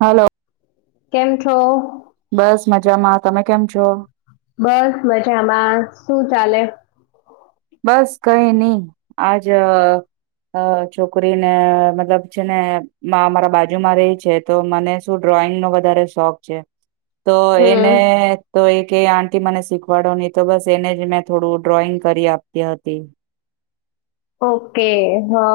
હાલો. કેમ છો. બસ મજામાં તમે કેમ છો. બસ મજામાં શું ચાલે. બસ કઈ નહી આજ. અ છોકરીને મતલબ છે ને મા મારા બાજુમાં રે છે તો મને શું ડ્રો. ડ્રોઈંગ નો વધારે શોખ છે. તો એને હમ તો એક આંટી મને શીખવાડો નહ. તો બસ એને જ મેં થોડું ડ્રોઈંગ કરી આપતી હતી. ઓકે હા.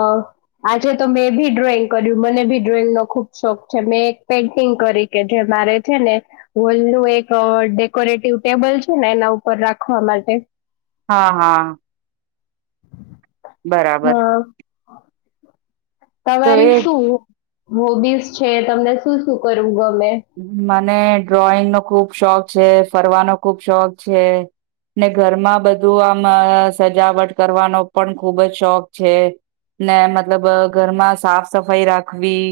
આજે તો મેં ભી ડ્રોઈંગ કર્યું મને ભી ડ્રોઈંગ નો ખુબ શોખ છે મેં એક પેઇન્ટિંગ કરી કે જેમ. મારે છે ને હોલ નું એક ડેકોરેટિવ ટેબલ છે ને એના ઉપર રાખવા માટે. હા હા. હ બરાબર. તો એ તમારી શું હોબીસ છે તમને શું શું કરવું ગમે. મને ડ્રોઈંગ નો ખુબ શોખ છે ફરવાનો ખુબ શોખ છે. ને ઘરમાં બધું આમ સજાવટ કરવાનો પણ ખુબ જ શોખ છે. ને મતલબ ઘરમાં સાફ સફાઈ રાખવી.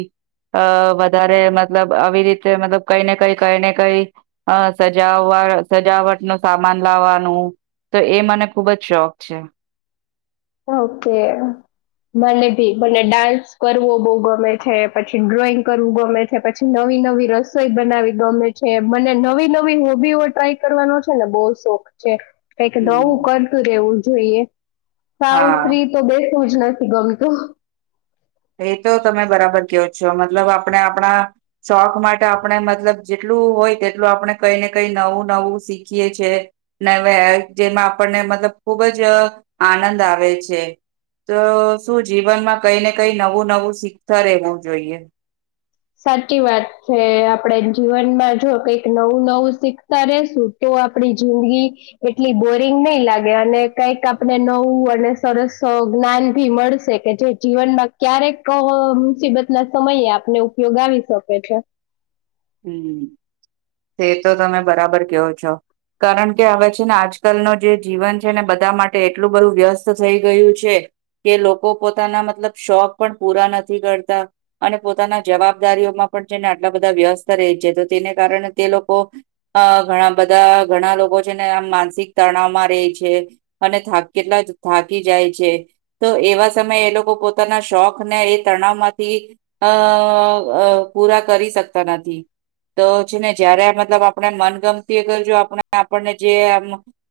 અ વધારે મતલબ આવી રીતે. મતલબ કઈ ને કઈ કઈ ને કઈ સજાવવા સજાવટ નું સામાન લાવવાનું. તો એ મને ખૂબ જ શોખ છે. ઓકે. મને ભી મને ડાન્સ કરવો બહુ ગમે છે પછી ડ્રોઈંગ કરવું ગમે છે પછી નવ. નવી નવી રસોઈ બનાવી ગમે છે મને નવી નવી હોબીઓ ટ્રાય કરવાનો છે ને બહ શોખ. કઈ દવું હમ કરતું રેવું જોઈએ સાવ હા સ્ત્રી તો બે. પૂછના શ ગમ તો. એ તો તમે બરાબર કેવો છો મતલબ આપણે આપણા શોખ માટે આપણે મતલબ જેટલું. હોય તેટલું આપણે કઈ ને કઈ નવું નવું શીખીએ છે જેમાં આપણને. મતલબ ખુબ જ આનંદ આવે છે તો શું જીવનમાં કઈને. કઈ નવું નવું શીખતા રહેવું જોઈએ. સાચી વાત છે આપડે જીવનમાં જો કઈક નવું નવું શીખતા રેસું તો. જિંદગી એટલી બોરિંગ નહી લાગે અને કઈક આપણે નવું અને સરસ. જ્ઞાન ભી મળશે કે જે જીવનમાં ક્યારેક મુસીબત ના સમયે આપને. યોગાવી શકે છે. હમ તે તો તમે બરાબર કેહો છો. કારણ કે હવે છે ને આજકાલ ન જે જીવન છે ને બધા માટે એટલું બધું વ્યસ્ત થઈ ગયું છે. કે લોકો પોતાના મતલબ શોખ પણ પૂરા નથી કરતા અને પોતાના જવાબદારી. માં પણ છેને આટલા બધા વ્યસ્ત. છે તો તેને કારણે તે લોકો અ ઘણા બધા ઘણા લોકો છે ને આમ માનસિક ત ાવમાં ર છે અને કેટલા થાકી જાય છે તો એવા સમયે એ લોકો પોતાના શોખ ને એ તણાવ માંથી અ પૂરા કરી શકતા નથી [inaudible] તો છે ને જયારે મતલબ આપણે મનગમતી કરજ આપ આપણને જે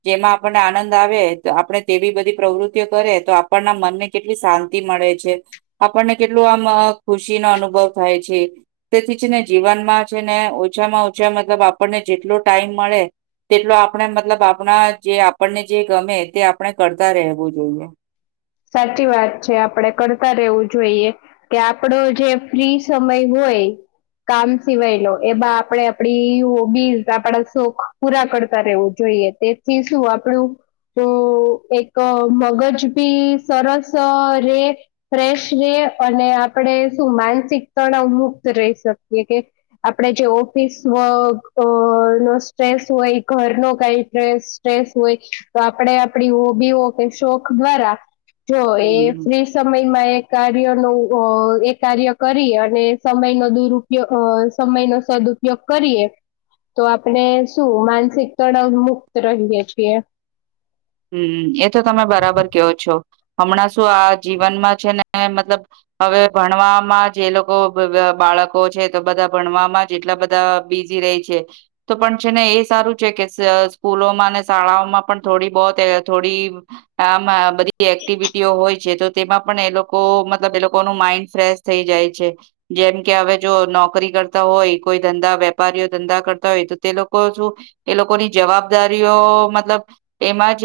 જેમાં આપને આનંદ આવે તો આપણે તેવી બધી પ્રવૃત્તિઓ કરે તો આપણના મનને કેટલી શાંતિ મળે છે આપણને કેટલું આમ ખુશીનોો અનુભવ થાય છે તેથી જ ને જીવનમાં ને ઓછામાં ઓછા મતલબ આપણને જેટલો ટાઈમ મળે તેટલો આપણે મતલબ આપણા જે આપણને જે ગમે તે આપણે કરતા રહેવું જોઈએ સાચી વાત છે આપડે કરતા રહેવું જોઈએ કે આપડો જે ફ્રી સમય હોય હો કામ સિવાયનો એમાં આપડે આપડી હોબીઝ આપડા શોખ પૂરા કરતા રહેવું જોઈએ તેથી શું આપણું એક મગજ ભી સરસ રે ફ્રેશ રે અને આપડ શું માનસિક તણ અ રહી શકીએ કે આપણે જે ઓફિસ વક નો સ્ટ્રેસ હોય ઘર ન કઈ સસ હોય તો આપણેે આપણી હોબીઓ કે શોખ દ્વારા જો એ હમ ફ્રી સમયમાં એક કાર ન એ કાર્ય કરી અને સમય ન દુરપયો સમય ન સ ઉપયોગ કરીએ તો આપણે શું માનસિક તડાવ મુક્ત રહીયએ છીએ હમ એ તો તમે બરાબર કેવો છો હમણાં શું આ જીવનમાં છે ને મતલબ હવે ભણવામાં જે લોકો બાળકો છે તો બધા ભણવામાં એટલા બધા બિઝી રે છે તો પણ છે ને એ સારું છે કે સ્કૂલોમાં અને શાળાઓમાં પણ થોડી બ થોડી આમ બધી એક્ટિવિટીઓ હોય છે તો તેમાં પણ એ લોકો મતલબ એ લોકો ન માઈન્ડ ફ્રેશ થઈ જાય છે જેમ કે હવે જો નોકરી કરતા હોય કોઈ ધંધા વેપારીઓ ધંધા કરતા હોય તો તે લોકો શું એ લોકોની જવાબદારીઓ તો મતલબ એમાં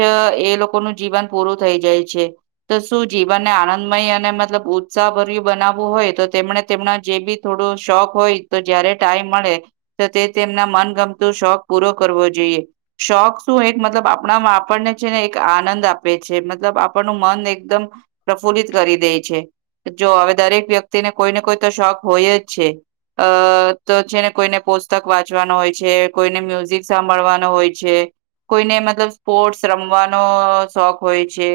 એ લોકો ન જીવન પૂરું થઈ જાય છે તો શું જીવનને આનંદમય અને મતલબ ઉ ગસા ભર્યું બનાવવું હોય તો તેમને તેમના જે બી થોડો શોખ હોય તો જયારે ટાઈમ મળે તો તે તેમના મનગમતો શોખ પૂરો કરવો જોઈએ શોખ શું એક મતલબ આપણા આપણને છે ને એક આનંદ આપે છે મતલબ આપણનું મન એકદમ પ્રફુલ્લિત કરી દે છે જો હવે દરેક વ્યક્તિને કોઈને કોઈ તો શોખ હોય જ છે અ તો છેને કોઈને પુસ્તક વાંચવાનો હોય છે કોઈને મ્યુઝિક સાંભળવાનો હોય છે કોઈને મતલબ સ્પોર્ટસ રમવાનો શોખ હોય છે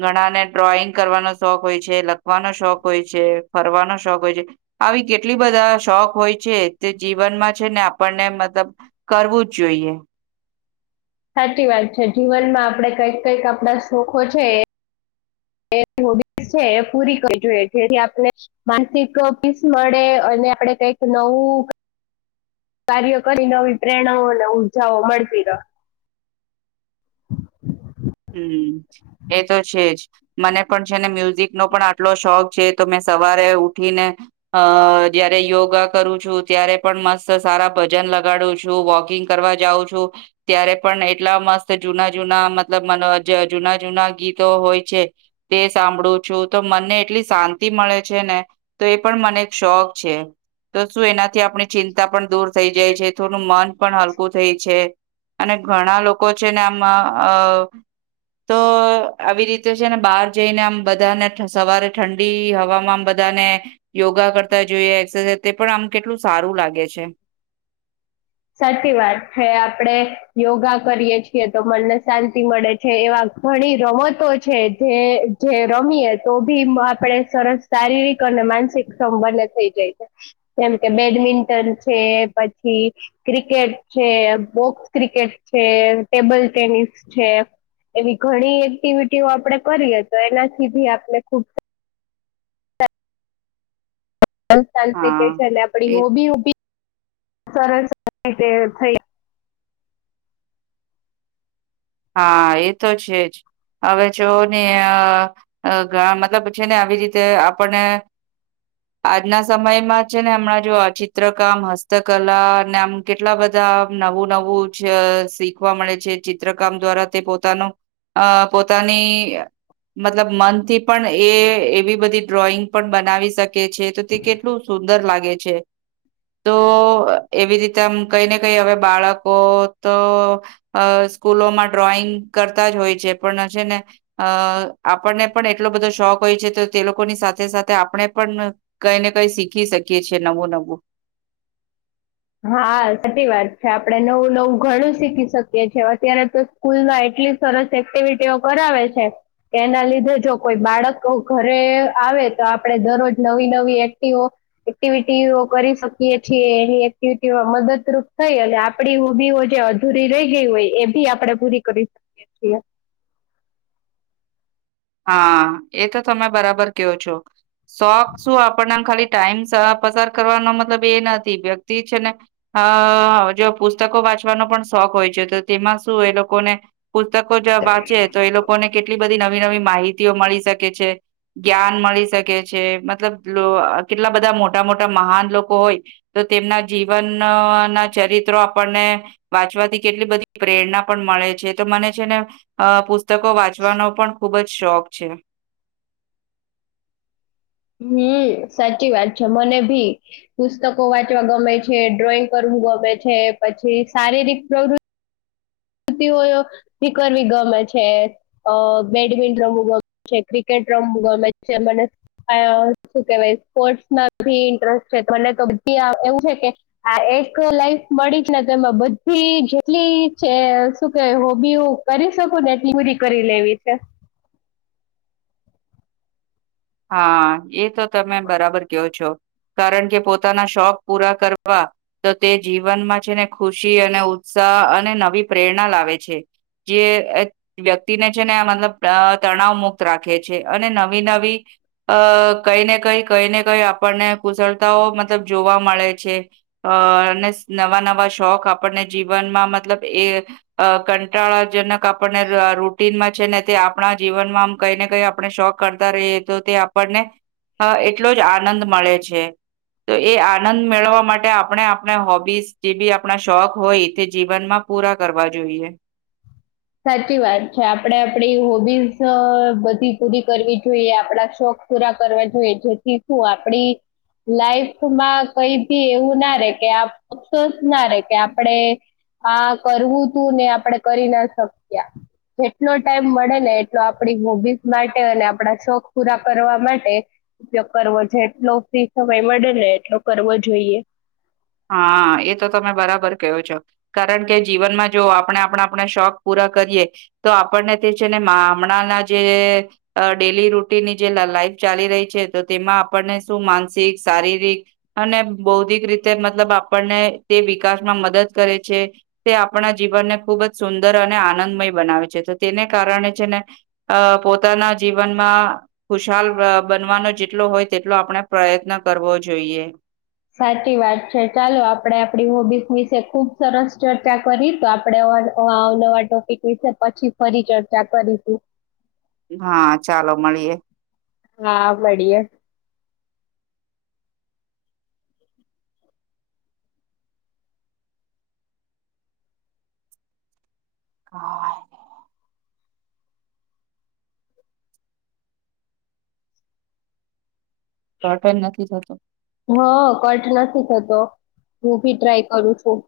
ઘણાને ડ્રોઈંગ કરવાનો શોખ હોય છે વાનો શોખ હોય છે ફરવાનો શોખ હોય છે આવી કેટલી બધા શોખ હોય છે તે જીવનમાં છે ને આપણને મતલબ કરવું જ જોઈએ સાચી વાત છે જીવનમાં આપડણે કઈક કંઈક આપણા સુખો છે [inaudible] એ પૂરી કરી જોઈ જેથી આપણે માનસિક પીસ મળે અને આપણે કઈક નવું ઓ કાર્ય કરી નવી પ્રેરણાઓ અને ઉર્જાઓ મળતી ર હમ એ તો છે જ મને પણ છે ને મ્યુઝિક નો પણ આટલો શોખ છે તો મેં સવારે ઉઠીને અ જયારે યોગા કરું છું ત્યારે પણ મસ્ત સારા વજન લગાડું છું વોકિંગ કરવા જાઉં છું ત્યારે પણ એટલા મસ્ત જૂના જૂના મ જૂના જૂના ગીતો હોય છે તે સાંભળું છું તો મનને એટલી શાંતિ મળે છે ને તો એ પણ મને એક શોખ છે તો શું એના થી આપણી ચિંતા પણ દૂર થઈ જાય છે થોડું મન પણ હલકું થઈ છે અને ઘણા લોકો છે ને આમાં અ તો આવી રીતે છે ને બહાર જઈને આમ બધાને સવારે ઠંડી હવામાં બધા અને યોગા કરતા જોઈએ એક્સરસાઇઝ તે પણ આમ કેટલું સારું લાગે છે. સાચી વાત છે આપડે યોગા કરીએ છીએ તો મનને શાંતિ મળે છે એવા. ઘણી રમતો છે જે જે રમીએે તો ભી આપણેે સરસ શારીરિક. માનસિક સંબન થઈ જાય છે જેમ કે બેડમિન્ટન છે પછી. ક્રિકેટ છે બોક્સ ક્રિકેટ છે ટેબલ ટેનિસ છે. એવી ઘણી એક્ટિવિટીઓ આપડણે કરીએ તો એનાથી ભી આપણે ખુબ. સંથ હા કે છે અને આપડી એ હોબી હોબી. સરસ સરતે થઈ. હા એ તો છે જ. હવે જો ને ઘણા મતલબ છે ને આવી રીતે આપણને. આજના સમયમાં છે ને હમણાં જો ચિત્રકામ હસ્તકલા અને આમ કેટલા બધા. નવું નવું શીખવા મળે છે ચિત્ર. કામ દ્વારા તે પોતાનું અ પોતાની. મતલબ મનથી પણ એ એવી બધી ડ્રોઈંગ પણ બનાવી શકે. છે તો તે કેટલું સુંદર લાગે છે. તો એવી રીતે આ કઈને કઈ હવે બાળકો તો. સ્કૂલોમાં ડ્રોઈંગ કરતા જ હોય છે પણ હ છે ને અ આપણને પણ એટલો બધો શોખ કોય છે તો તે લોકોની સાથે સાથે આપણે પણ કઈ ને કઈ શીખી શકીએ છ છેએ નવું નવું. [inaudible] હા સાચી વાત છે આપડણે નવું નવું ઘણું શીખી શકીએી અત્યારે તો સ્કૂલમાં. કેટલી સરસ એક્ટિવિટીઓ કરાવે છે. એના લીધે જો કોઈ બાળક ઘરે આવે તો આપડે દરરોજ નવી નવી એક્ટો. એક્ટિવિટીઓ કરી શકીએ છીએ એ. મદદરૂપ થઈ અને આપડી ઉઊભીઓ જે અધૂરી રહી ગઈ હોય એ બી આપડે પૂરી કરી. એ જ. [inaudible] હા એ તો તમે બરાબર કવો છો શોખ શું આપણને ખાલી. ટાઈમ પસાર કરવાનો મતલબ એ નથી વ્યક્તિ છે ને જો પુસ્તકો. વાચવાનો પણ શોખ હોય છે તો તેમાં શું એ લોકોને. પુસ્તકો જો વાંચે તો એ લોકોને કેટલી બધી નવી નવી માહિતીઓ મળી શકે છે. જ્ઞાન મળી શકે છે મતલબ કેટલા બધા મોટા મોટા મહાન લોકો હોય તો. તેમના જીવન ના ચરિત્રો આપણને વાંચવાથી કેટલી બધી પ્રેરણા પણ મળે. મળ છે તો મને છે ને પ. પુસ્તકો વાંચવાનો પણ ખૂબ જ શોખ છે. હમ સાચી વાત છે મને ભી પુસ્તકો વાંચવા ગમે છે ડ્રોઈંગ કરવું ગમે. છે પછી શારીરિક પ્રવૃતિ. તીઓ દીકરવી ગમે છે બેડમિન્ટનું ગમે છે ક્રિકેટ. પ ગમેન્ટ મને શ કેવાય સ્પોર્ટમાંી ઇન્ટરેસ્ટ છે મને તો. એવું છે કે આ એક લાઈફ મળી જ ને તોમાં બધી જેટલી. શું કે હોબી હું કરી શકું ને એટલી બધી કરી લેવી છે. હા એ તો તમે બરાબર કયો છો. કારણ કે પોતાના શોખ પૂરા કરવા તો તે જીવનમાં છે ને ખુશી અને ઉત્સાહ. અને નવી પ્રેરણા લાવે છે. જે વ્યક્તિને છે ને મતલબ તણાવ મુક્ત રાખે છે અને નવી નવી. અ કઈ ને કઈ કઈ ને કઈ આપણને કુશળતાઓ મતલબ જોવા મળે છે. અ અને નવા નવા શોખ આપણને જીવનમાં મતલબ એ કંટાળાજનક. આપને રૂટનમાં છે ને તે આપણા જીવનમાં આમ કઈ ને કઈ આપણે શોખ કરતા રહીએ. તો તે આપણને એટલો જ આનંદ મળે છે. તો એ આનંદ મેળવવા માટે આપણે આપણે હોબીસ જે બી આપણા શોખ હોય એ તે જીવનમાં. પૂરા કરવા જોઈએ. સાચી વાત છે આપડે આપડી હોબીઝ અ બધી પૂરી કરવી જોઈએ આપડા શોખ પૂરા કરવા જોઈએ જેથી શું આપડી લાઈફમાં કઈ ભી એવું ના રે કે ક્ષોસ ના રે કે આપડે હા કરવું તું ને આપડે કરી ના શક્યા જેટલો ટાઈમ મળે ને એટલો આપડી હોબીઝ માટે અને આપડા શોખ પૂરા કરવા માટે ઉપયોગ કરવો જો એટલો ફ્રી સમય મળે ને એટલો કરવો જોઈએ હા એ તો તમે બરાબર કયો છો કારણ કે જીવનમાં જો આપણે આપણા આપણા શોખ પૂરા કરિએ તો આપ છેને હમણાં જે ડે રૂટીનની જે ચાલી રહી છે તો તેમાં આપને શું માનસિક શારીરિક અને બૌદ્ધિક રીતે તે મતલબ આપણને તે વિકાસમાં મદદ કરે છે તે આપણા જીવનને ખુબ જ સુંદર અને આનંદમય બનાવે છે તો તેને કારણે છે ને અ પોતાના જીવનમાં ખુશાલ બનવાનો જેટલો હોય તેટલો આપણે પ્રયત્ન કરવો જોઈએ સાચી વાત છે ચાલો આપડે આપડી હોબિજ વિશે ખુબ સરસ ચર્ચા કરી તો આપડે નવા ટોપિક વિશે પછી ફરી ચર્ચા કરીશું હા ચાલો મળીએે હા બડીએ [inaudible] [inaudible] ટોટલ નથી થતો હા કટ નથી થતો હું ભી ટ્રાય કરું છું